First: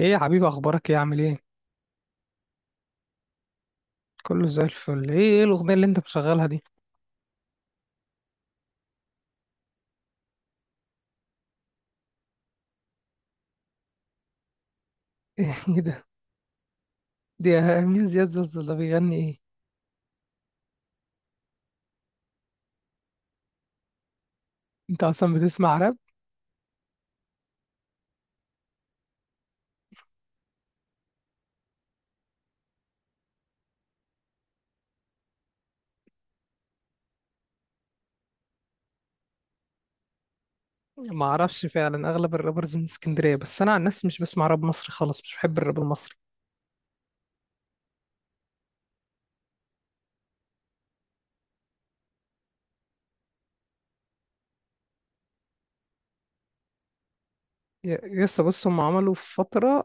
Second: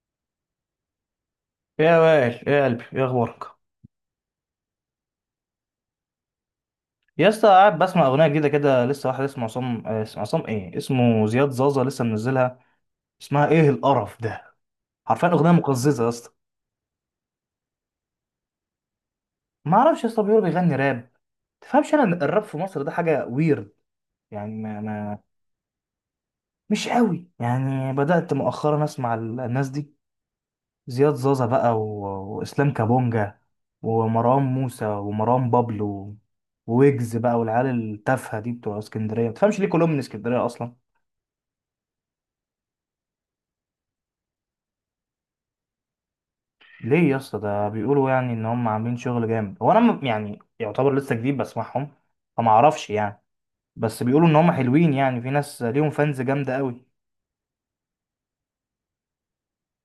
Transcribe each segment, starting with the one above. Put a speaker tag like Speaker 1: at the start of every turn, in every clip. Speaker 1: ايه يا حبيبي، اخبارك؟ ايه عامل ايه؟
Speaker 2: يا وائل يا قلبي يا اخبارك.
Speaker 1: كله زي الفل. ايه ايه الاغنيه اللي انت مشغلها دي؟
Speaker 2: يا اسطى، قاعد بسمع اغنيه جديده كده لسه، واحد اسمه عصام، اسمه عصام، ايه اسمه، زياد زازا لسه منزلها. اسمها ايه القرف ده؟ حرفيا اغنيه
Speaker 1: ايه
Speaker 2: مقززه
Speaker 1: ده
Speaker 2: يا اسطى.
Speaker 1: دي؟ مين زياد زلزال ده؟ بيغني ايه؟
Speaker 2: ما اعرفش يا اسطى، بيقول بيغني راب. تفهمش انا إن الراب في مصر ده حاجه ويرد، يعني ما,
Speaker 1: انت
Speaker 2: ما
Speaker 1: اصلا بتسمع راب؟
Speaker 2: مش قوي، يعني بدات مؤخرا اسمع الناس دي، زياد زازا بقى و... واسلام كابونجا، ومروان موسى، ومروان بابلو، ويجز بقى، والعيال التافهه دي، بتوع اسكندريه. ما تفهمش ليه كلهم من اسكندريه اصلا؟
Speaker 1: ما اعرفش فعلا، اغلب الرابرز من اسكندريه، بس انا عن نفسي مش بسمع راب مصري خالص، مش بحب الراب المصري.
Speaker 2: ليه يا اسطى؟ ده بيقولوا يعني ان هم عاملين شغل جامد. هو انا يعني يعتبر لسه جديد بسمعهم، فما اعرفش يعني. بس بيقولوا ان هم حلوين، يعني في ناس ليهم فانز جامده قوي.
Speaker 1: ي- يسا بص، هم عملوا في فتره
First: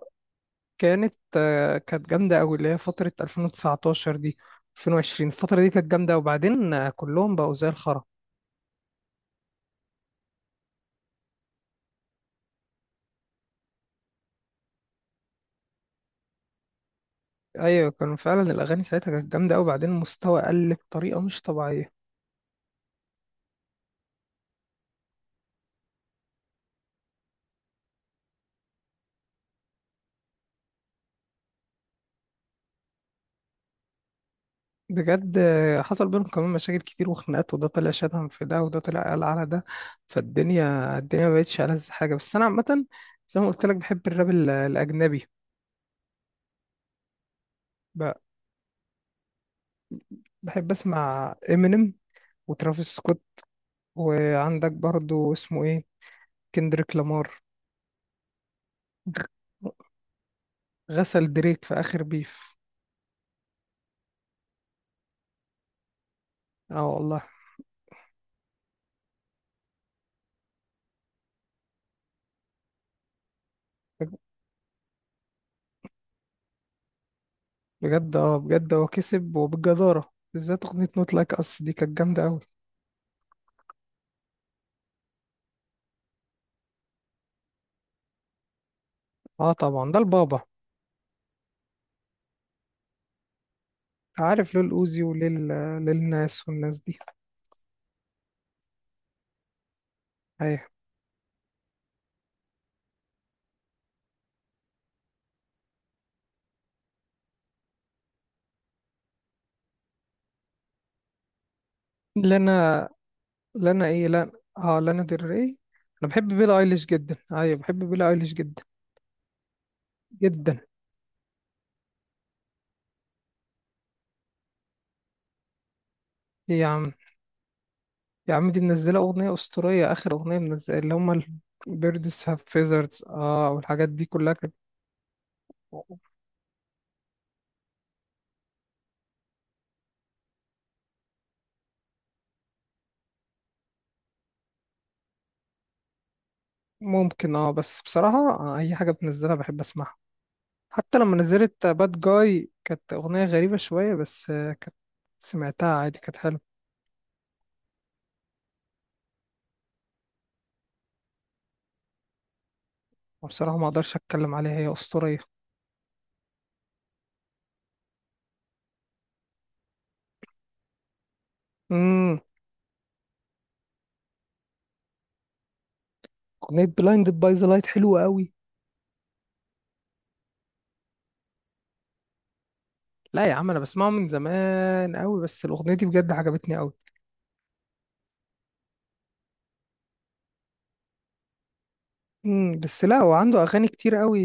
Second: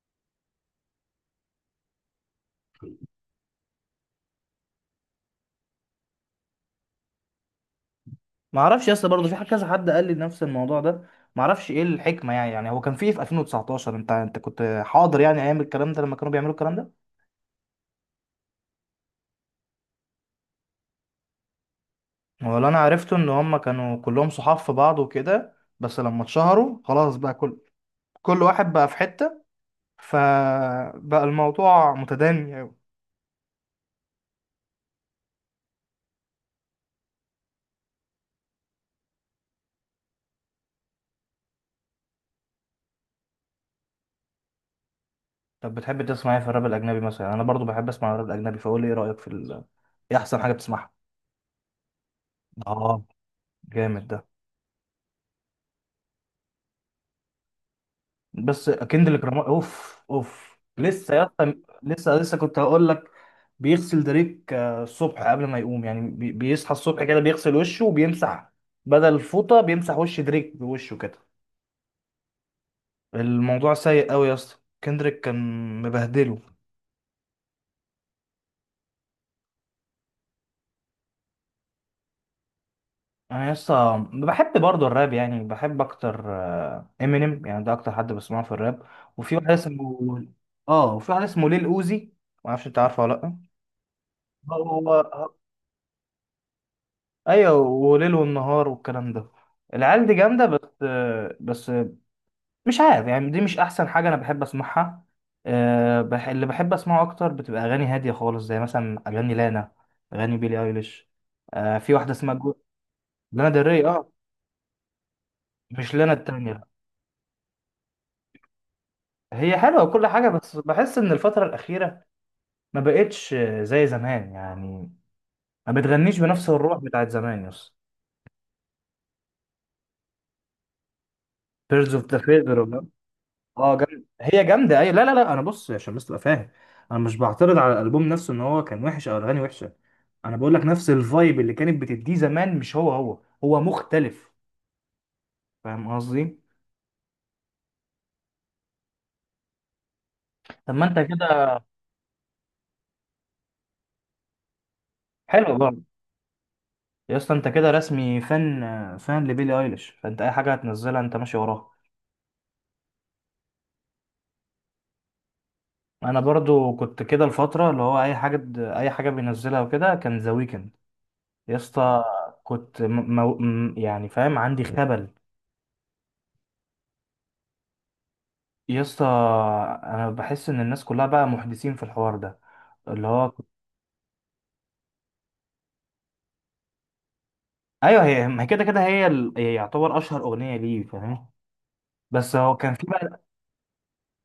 Speaker 1: كانت، كانت جامده قوي، اللي هي فتره 2019 دي، 2020، الفتره دي كانت جامده، وبعدين كلهم بقوا زي الخرا.
Speaker 2: ما اعرفش يا اسطى، برضه في كذا حد قال لي نفس الموضوع ده. ما اعرفش ايه الحكمه يعني. هو كان في إيه في 2019؟ انت كنت حاضر يعني ايام الكلام ده، لما كانوا بيعملوا الكلام ده؟
Speaker 1: ايوه، كانوا فعلا الاغاني ساعتها كانت جامده قوي، وبعدين المستوى قل بطريقه مش طبيعيه.
Speaker 2: ولا انا عرفته ان هم كانوا كلهم صحاب في بعض وكده، بس لما اتشهروا خلاص بقى كل واحد بقى في حته، فبقى الموضوع متدني.
Speaker 1: بجد، حصل بينهم كمان مشاكل كتير وخناقات، وده طلع شتم في ده، وده طلع قال على ده. فالدنيا ما بقتش ألذ حاجة. بس أنا عامة، زي ما قلت لك، بحب الراب الأجنبي.
Speaker 2: طب بتحب تسمع ايه في الراب الاجنبي مثلا؟ يعني انا برضو بحب اسمع
Speaker 1: ب-
Speaker 2: الراب الاجنبي، فقول لي ايه رايك في ايه احسن حاجه
Speaker 1: بحب
Speaker 2: بتسمعها؟
Speaker 1: أسمع إمينيم
Speaker 2: اه،
Speaker 1: وترافيس سكوت.
Speaker 2: جامد ده.
Speaker 1: وعندك برضو اسمه إيه، كندريك لامار.
Speaker 2: بس كندريك لامار، اوف اوف لسه يا
Speaker 1: غسل
Speaker 2: اسطى.
Speaker 1: دريك في آخر
Speaker 2: لسه
Speaker 1: بيف.
Speaker 2: كنت هقول لك. بيغسل دريك الصبح، قبل ما يقوم يعني، بيصحى
Speaker 1: اه
Speaker 2: الصبح كده
Speaker 1: والله.
Speaker 2: بيغسل وشه وبيمسح، بدل الفوطه بيمسح وش دريك بوشه كده. الموضوع سيء قوي يا اسطى. كندريك كان مبهدله.
Speaker 1: بجد، اه بجد، هو كسب وبالجدارة، بالذات أغنية نوت لايك أس دي كانت جامدة أوي.
Speaker 2: انا يسطا بحب برضه الراب، يعني بحب اكتر امينيم، يعني ده اكتر حد بسمعه في الراب. وفي واحد
Speaker 1: اه طبعا ده
Speaker 2: اسمه،
Speaker 1: البابا.
Speaker 2: اه، وفي واحد اسمه ليل اوزي. ما اعرفش انت عارفه ولا لا؟
Speaker 1: عارف ليه الأوزي وليه
Speaker 2: هو
Speaker 1: للناس والناس دي.
Speaker 2: ايوه، وليل والنهار والكلام ده. العيال دي جامده،
Speaker 1: ايوه.
Speaker 2: بس مش عارف يعني، دي مش احسن حاجه انا بحب اسمعها. اللي بحب اسمعه اكتر بتبقى اغاني هاديه خالص، زي مثلا اغاني لانا، اغاني بيلي ايليش. في واحده اسمها جو...
Speaker 1: لانا.
Speaker 2: لانا
Speaker 1: لانا
Speaker 2: دري،
Speaker 1: ايه؟
Speaker 2: اه.
Speaker 1: لانا. اه، لانا ديل ري.
Speaker 2: مش
Speaker 1: انا
Speaker 2: لانا
Speaker 1: بحب بيلا
Speaker 2: التانية.
Speaker 1: ايليش جدا. ايوه، بحب بيلا ايليش جدا.
Speaker 2: هي حلوة وكل حاجة، بس
Speaker 1: جدا.
Speaker 2: بحس إن الفترة الأخيرة ما بقتش زي زمان، يعني ما بتغنيش بنفس
Speaker 1: ايه يا
Speaker 2: الروح
Speaker 1: عم،
Speaker 2: بتاعت زمان يس.
Speaker 1: يا عم، دي منزله اغنيه اسطوريه. اخر اغنيه منزله اللي هم
Speaker 2: بيردز اوف ذا
Speaker 1: البيردز هاف
Speaker 2: فيذر،
Speaker 1: فيزرز، اه
Speaker 2: اه
Speaker 1: والحاجات
Speaker 2: جامد،
Speaker 1: دي كلها
Speaker 2: هي
Speaker 1: كانت.
Speaker 2: جامدة أيوة. لا لا لا، أنا بص عشان بس تبقى فاهم، أنا مش بعترض على الألبوم نفسه إن هو كان وحش أو الأغاني وحشة. أنا بقول لك نفس الفايب اللي كانت بتديه زمان مش هو، هو مختلف. فاهم قصدي؟
Speaker 1: ممكن، اه، بس بصراحه، اي حاجه بتنزلها بحب اسمعها.
Speaker 2: طب ما
Speaker 1: حتى
Speaker 2: أنت
Speaker 1: لما
Speaker 2: كده.
Speaker 1: نزلت باد جاي كانت اغنيه غريبه شويه، بس كانت،
Speaker 2: حلو
Speaker 1: سمعتها
Speaker 2: برضه.
Speaker 1: عادي، كانت حلوه.
Speaker 2: يا اسطى أنت كده رسمي فان فان لبيلي أيليش، فأنت أي حاجة هتنزلها أنت ماشي وراها.
Speaker 1: وبصراحه ما اقدرش اتكلم عليها، هي اسطوريه.
Speaker 2: انا برضو كنت كده الفتره، اللي هو اي حاجه بينزلها وكده، كان ذا ويكند يا اسطى.
Speaker 1: امم.
Speaker 2: كنت يعني فاهم عندي خبل.
Speaker 1: اغنيه بلايند باي ذا لايت حلوه قوي.
Speaker 2: يا اسطى، انا بحس ان الناس كلها بقى محدثين في الحوار ده، اللي
Speaker 1: لا
Speaker 2: هو
Speaker 1: يا
Speaker 2: كنت-
Speaker 1: عم انا بسمعه من زمان قوي، بس الاغنيه دي بجد عجبتني قوي.
Speaker 2: ايوه، هي ما هي كده كده، هي هي يعتبر اشهر اغنيه ليه، فاهم. بس هو
Speaker 1: امم.
Speaker 2: كان
Speaker 1: بس
Speaker 2: في
Speaker 1: لا، هو
Speaker 2: بقى.
Speaker 1: عنده اغاني كتير قوي.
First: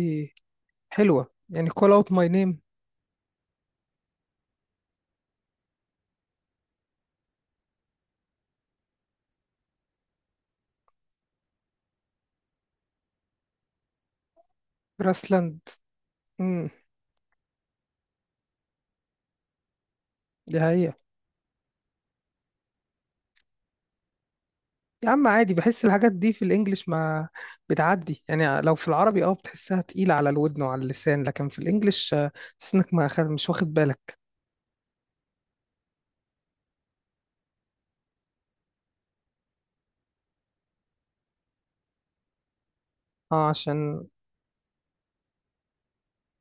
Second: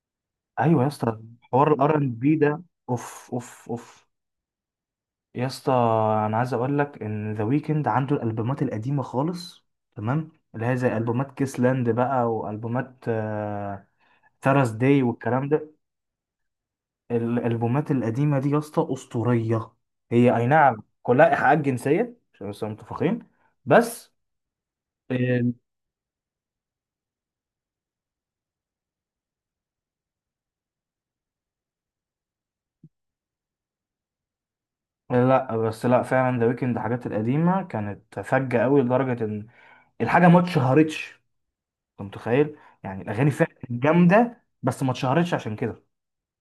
Speaker 2: ايوه يا اسطى،
Speaker 1: حلوه يعني
Speaker 2: حوار الار
Speaker 1: call out
Speaker 2: ان
Speaker 1: my
Speaker 2: بي
Speaker 1: name.
Speaker 2: ده، اوف اوف اوف. يا اسطى انا عايز اقول لك ان ذا ويكند عنده الالبومات القديمه خالص، تمام، اللي هي زي البومات كيسلاند بقى، والبومات ثراس داي والكلام ده.
Speaker 1: grassland. امم.
Speaker 2: الالبومات القديمه دي يا اسطى اسطوريه. هي اي
Speaker 1: دي
Speaker 2: نعم
Speaker 1: هي.
Speaker 2: كلها ايحاءات جنسيه عشان بس نبقى متفقين، بس.
Speaker 1: يا عم
Speaker 2: إيه،
Speaker 1: عادي، بحس الحاجات دي في الانجليش ما بتعدي. يعني لو في العربي اه بتحسها تقيله على الودن وعلى اللسان، لكن في الانجليش تحس انك ما خد... مش واخد بالك.
Speaker 2: لا بس لا، فعلا ذا ويكند الحاجات القديمه كانت فجه قوي، لدرجه ان الحاجه ما اتشهرتش، انت متخيل. يعني الاغاني
Speaker 1: اه
Speaker 2: فعلا
Speaker 1: عشان.
Speaker 2: جامده بس ما اتشهرتش عشان كده،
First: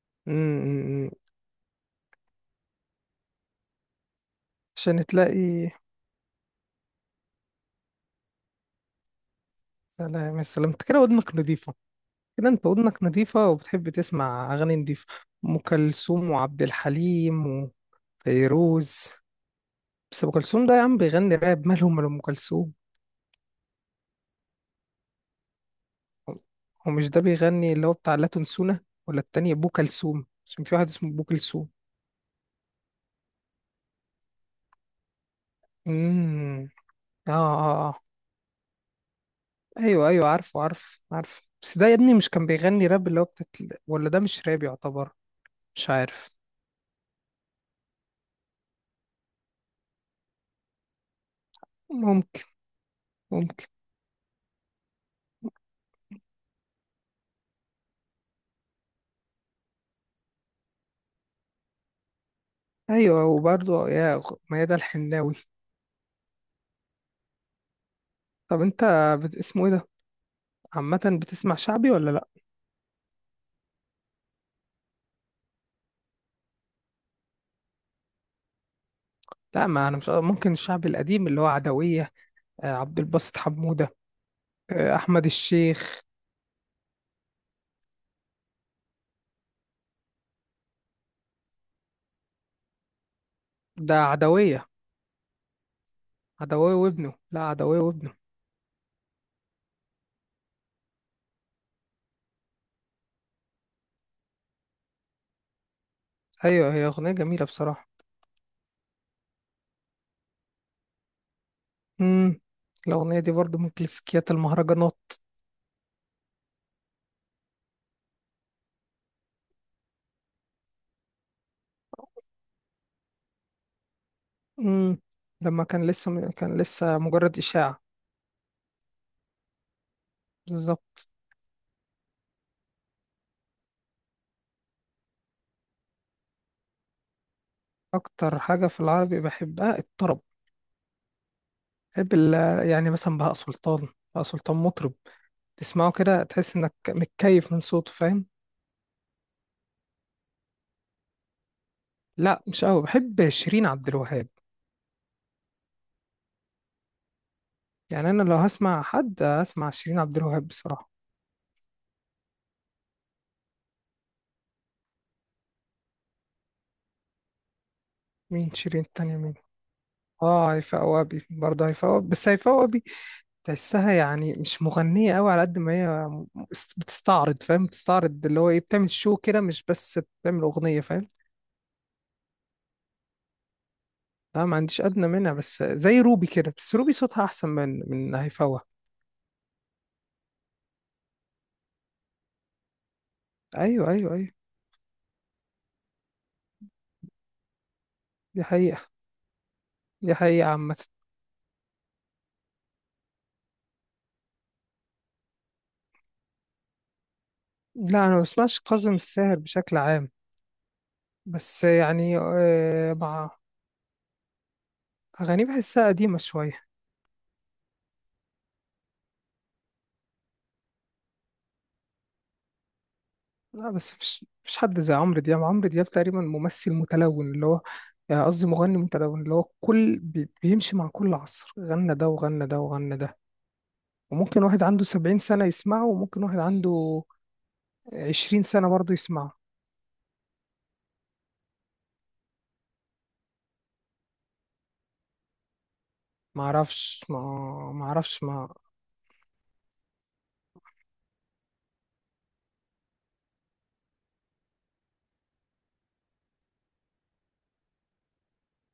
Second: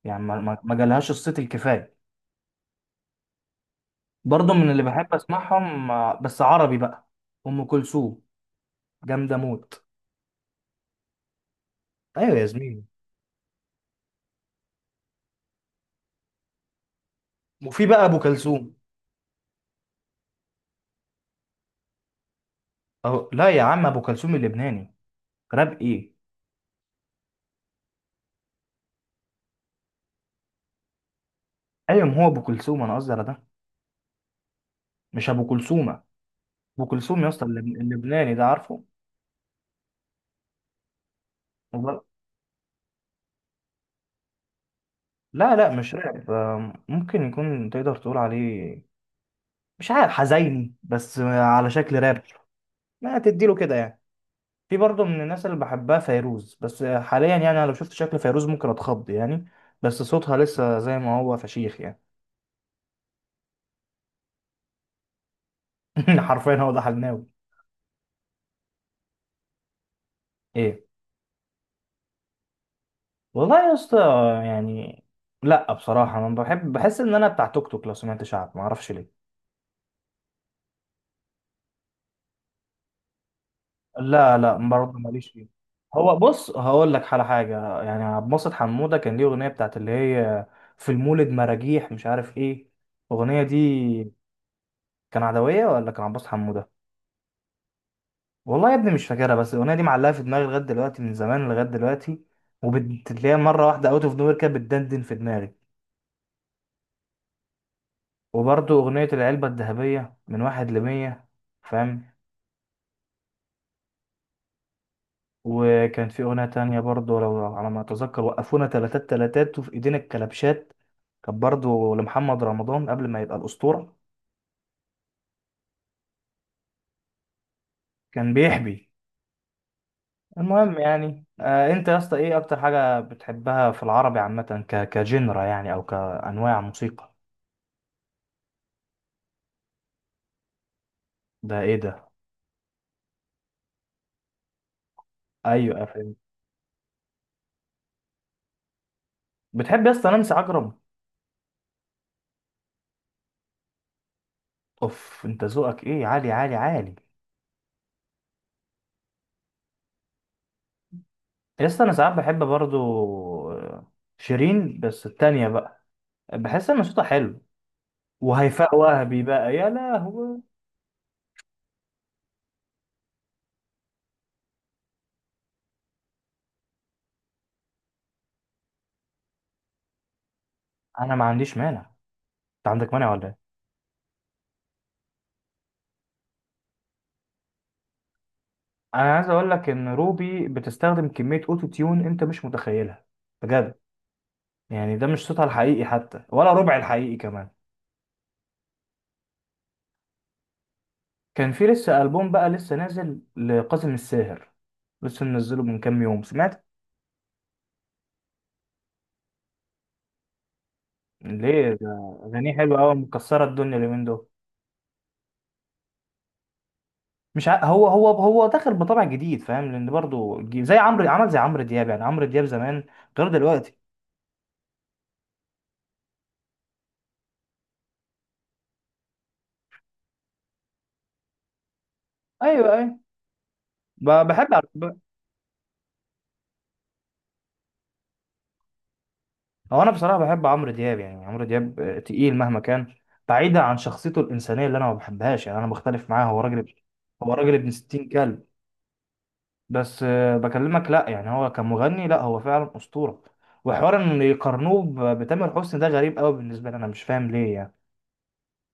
Speaker 2: يعني ما
Speaker 1: امم.
Speaker 2: جالهاش الصيت الكفايه. برضه من اللي
Speaker 1: عشان
Speaker 2: بحب
Speaker 1: تلاقي.
Speaker 2: اسمعهم، بس عربي بقى، ام كلثوم، جامده موت.
Speaker 1: سلام، يا سلام، إنت كده ودنك نضيفه.
Speaker 2: ايوه يا
Speaker 1: كده انت
Speaker 2: زميلي.
Speaker 1: ودنك نظيفة وبتحب تسمع أغاني نظيفة. أم كلثوم وعبد الحليم
Speaker 2: وفي بقى ابو كلثوم.
Speaker 1: وفيروز. بس أم كلثوم ده يا عم بيغني راب؟ مالهم من أم كلثوم؟
Speaker 2: أو لا يا عم، ابو كلثوم اللبناني، راب ايه؟
Speaker 1: هو مش ده بيغني اللي هو بتاع لا تنسونا؟ ولا التاني أبو كلثوم عشان في واحد اسمه أبو كلثوم.
Speaker 2: ايوه، ما هو ابو كلثوم انا قصدي على ده، مش ابو كلثومه.
Speaker 1: امم.
Speaker 2: ابو كلثوم يا
Speaker 1: آه,
Speaker 2: اسطى،
Speaker 1: آه آه
Speaker 2: اللبناني ده، عارفه؟
Speaker 1: أيوه أيوه، عارفه، عارف عارف، بس ده يا
Speaker 2: وب-
Speaker 1: ابني مش كان بيغني راب، اللي هو بتاعت. ولا ده مش راب يعتبر.
Speaker 2: لا لا،
Speaker 1: مش
Speaker 2: مش راب،
Speaker 1: عارف.
Speaker 2: ممكن يكون، تقدر تقول عليه مش عارف، حزيني بس على شكل راب،
Speaker 1: ممكن.
Speaker 2: ما تديله
Speaker 1: ممكن.
Speaker 2: كده يعني. في برضه من الناس اللي بحبها فيروز، بس حاليا يعني انا لو شفت شكل فيروز ممكن اتخض يعني، بس صوتها لسه زي ما هو فشيخ يعني.
Speaker 1: أيوه، وبرضه ميادة الحناوي.
Speaker 2: حرفيا هو ده حلناوي.
Speaker 1: طب انت اسمه ايه ده،
Speaker 2: ايه
Speaker 1: عامة بتسمع شعبي ولا لا؟
Speaker 2: والله يا اسطى، يعني، لا بصراحة انا بحب، بحس ان انا بتاع توك توك، لو سمعت شعب ما اعرفش ليه.
Speaker 1: لا، ما انا مش ممكن. الشعبي القديم اللي هو عدوية، عبد الباسط حمودة،
Speaker 2: لا لا، برضه
Speaker 1: احمد
Speaker 2: ماليش فيه.
Speaker 1: الشيخ.
Speaker 2: هو بص، هقول لك على حاجة. يعني عبد الباسط حمودة كان ليه اغنية بتاعت اللي هي في المولد مراجيح مش عارف ايه، الاغنية
Speaker 1: ده
Speaker 2: دي،
Speaker 1: عدوية.
Speaker 2: كان عدوية ولا كان عبد الباسط حمودة؟
Speaker 1: عدوية وابنه، لا عدوية وابنه.
Speaker 2: والله يا ابني مش فاكرها، بس الاغنيه دي معلقه في دماغي لغايه دلوقتي، من زمان لغايه دلوقتي، وبتلاقيها مره واحده اوت اوف نوير كده بتدندن في دماغي.
Speaker 1: ايوه، هي اغنية جميلة بصراحة.
Speaker 2: وبرضه اغنيه العلبه الذهبيه من واحد لمية، فاهم.
Speaker 1: امم. الاغنية دي برضو من كلاسيكيات المهرجانات.
Speaker 2: وكان في اغنيه تانية برضه، لو على ما اتذكر، وقفونا تلاتات تلاتات وفي ايدينا الكلبشات، كان برضه لمحمد رمضان قبل ما يبقى الاسطوره،
Speaker 1: امم. لما كان لسه، كان لسه مجرد إشاعة.
Speaker 2: كان بيحبي. المهم
Speaker 1: بالظبط.
Speaker 2: يعني، انت يا اسطى ايه اكتر حاجه بتحبها في العربي عامه، كجنرا يعني، او كانواع موسيقى؟
Speaker 1: اكتر حاجة في العربي بحبها الطرب.
Speaker 2: ده ايه ده؟
Speaker 1: بحب ال- يعني مثلا بهاء سلطان. بهاء سلطان مطرب
Speaker 2: ايوه،
Speaker 1: تسمعه كده تحس انك متكيف من صوته، فاهم؟
Speaker 2: بتحب يا اسطى نانسي عجرم؟
Speaker 1: لا، مش قوي، بحب شيرين عبد الوهاب.
Speaker 2: اوف، انت ذوقك ايه عالي عالي عالي.
Speaker 1: يعني انا لو هسمع حد هسمع شيرين عبد الوهاب بصراحه.
Speaker 2: يا اسطى انا ساعات بحب برضو، آه، شيرين بس التانية بقى، بحس ان صوتها حلو.
Speaker 1: مين
Speaker 2: وهيفاء
Speaker 1: شيرين التانية
Speaker 2: وهبي
Speaker 1: مين؟
Speaker 2: بقى يا لهوي.
Speaker 1: اه، هيفاء وهبي، برضه هيفاء وهبي، بس هيفاء وهبي تحسها يعني مش مغنيه قوي على قد ما هي، بتستعرض، فاهم؟ بتستعرض اللي هو ايه، بتعمل شو كده، مش بس بتعمل اغنيه، فاهم؟
Speaker 2: انا ما عنديش مانع، انت عندك مانع ولا ايه؟
Speaker 1: لا ما عنديش ادنى منها، بس زي روبي كده، بس روبي صوتها احسن من هيفاء وهبي.
Speaker 2: انا عايز اقول لك ان روبي بتستخدم كمية اوتو تيون انت مش متخيلها، بجد.
Speaker 1: ايوه ايوه ايوه.
Speaker 2: يعني ده مش صوتها الحقيقي حتى ولا ربع الحقيقي كمان.
Speaker 1: دي حقيقه. دي حقيقه عامه.
Speaker 2: كان في لسه ألبوم بقى، لسه نازل لقاسم الساهر، لسه منزله من كام يوم، سمعت.
Speaker 1: لا انا ما بسمعش كاظم الساهر بشكل عام. بس
Speaker 2: ليه ده؟
Speaker 1: يعني
Speaker 2: اغانيه حلوه قوي
Speaker 1: مع،
Speaker 2: مكسره الدنيا اليومين دول.
Speaker 1: أغانيه بحسها قديمة شوية.
Speaker 2: مش ع... هو هو داخل بطبع جديد، فاهم، لان برضو زي عمرو، عمل زي عمرو دياب، يعني عمرو دياب زمان غير
Speaker 1: لا،
Speaker 2: دلوقتي.
Speaker 1: بس مفيش حد زي عمرو دياب. عمرو دياب تقريبا ممثل متلون اللي هو، يعني قصدي مغني متلون، اللي هو كل بيمشي مع كل عصر، غنى ده وغنى ده
Speaker 2: ايوه
Speaker 1: وغنى
Speaker 2: ايوه،
Speaker 1: ده.
Speaker 2: ب...
Speaker 1: وممكن
Speaker 2: بحب
Speaker 1: واحد
Speaker 2: على-
Speaker 1: عنده
Speaker 2: ب...
Speaker 1: 70 سنة يسمعه، وممكن واحد عنده 20 سنة برضه يسمعه.
Speaker 2: هو انا بصراحه بحب عمرو دياب. يعني عمرو دياب تقيل مهما كان، بعيدا عن شخصيته الانسانيه اللي انا ما بحبهاش، يعني انا مختلف معاه، هو راجل،
Speaker 1: معرفش
Speaker 2: هو راجل ابن
Speaker 1: ما.
Speaker 2: 60
Speaker 1: معرفش
Speaker 2: كلب.
Speaker 1: ما.
Speaker 2: بس بكلمك، لا يعني، هو كمغني لا، هو فعلا اسطوره. وحوار ان يقارنوه بتامر حسني ده غريب قوي بالنسبه لي، انا مش فاهم ليه يعني.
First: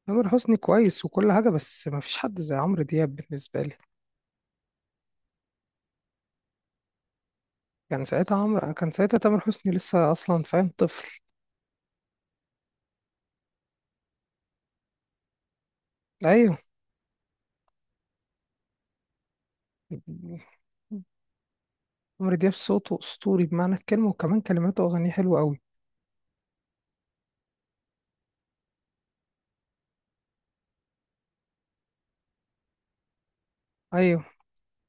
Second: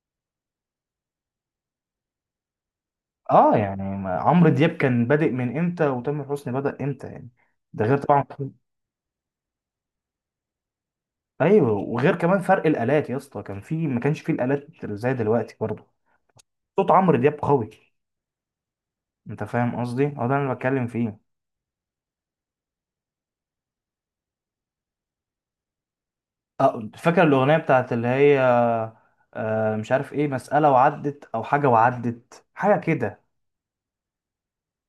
Speaker 1: تامر حسني كويس وكل حاجة، بس مفيش حد زي عمرو دياب
Speaker 2: اه
Speaker 1: بالنسبة لي.
Speaker 2: يعني عمرو دياب كان بادئ من امتى، وتامر حسني بدأ امتى يعني؟ ده غير
Speaker 1: كان
Speaker 2: طبعا.
Speaker 1: ساعتها عمرو، كان ساعتها تامر حسني لسه أصلا فاهم طفل.
Speaker 2: ايوه، وغير كمان فرق الالات يا اسطى، كان في، ما كانش في الالات زي دلوقتي برضه.
Speaker 1: أيوه.
Speaker 2: صوت عمرو دياب قوي، انت فاهم قصدي، هو ده اللي انا بتكلم فيه.
Speaker 1: عمرو دياب صوته اسطوري بمعنى الكلمه، وكمان كلماته واغانيه حلوه قوي.
Speaker 2: اه فاكر الاغنيه بتاعت اللي هي، مش عارف ايه، مساله وعدت او حاجه، وعدت حاجه كده،
Speaker 1: ايوه.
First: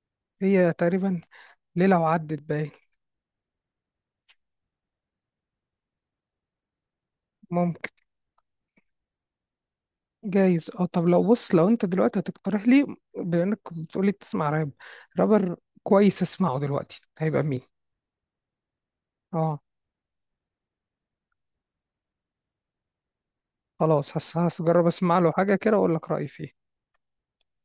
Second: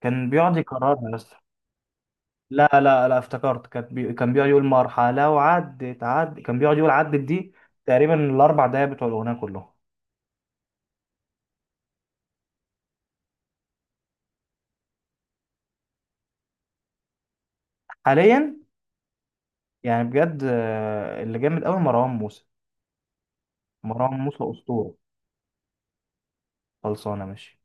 Speaker 2: كان بيقعد
Speaker 1: هي
Speaker 2: يكررها يا
Speaker 1: تقريبا
Speaker 2: اسطى.
Speaker 1: ليله وعدت
Speaker 2: لا
Speaker 1: باين.
Speaker 2: لا لا، افتكرت كان كان بيقعد يقول مرحله وعدت عدت، كان بيقعد يقول عدت دي
Speaker 1: ممكن.
Speaker 2: تقريبا الاربع دقايق بتوع الاغنيه كلهم.
Speaker 1: جايز. اه طب لو، بص لو انت دلوقتي هتقترح لي، بما انك بتقولي بتسمع راب، رابر كويس اسمعه دلوقتي هيبقى مين؟
Speaker 2: حاليا
Speaker 1: اه.
Speaker 2: يعني بجد، اللي جامد قوي مروان موسى. مروان
Speaker 1: خلاص،
Speaker 2: موسى
Speaker 1: هجرب
Speaker 2: اسطوره.
Speaker 1: اسمع له حاجه كده واقول لك رايي فيه.
Speaker 2: خلصانه ماشي.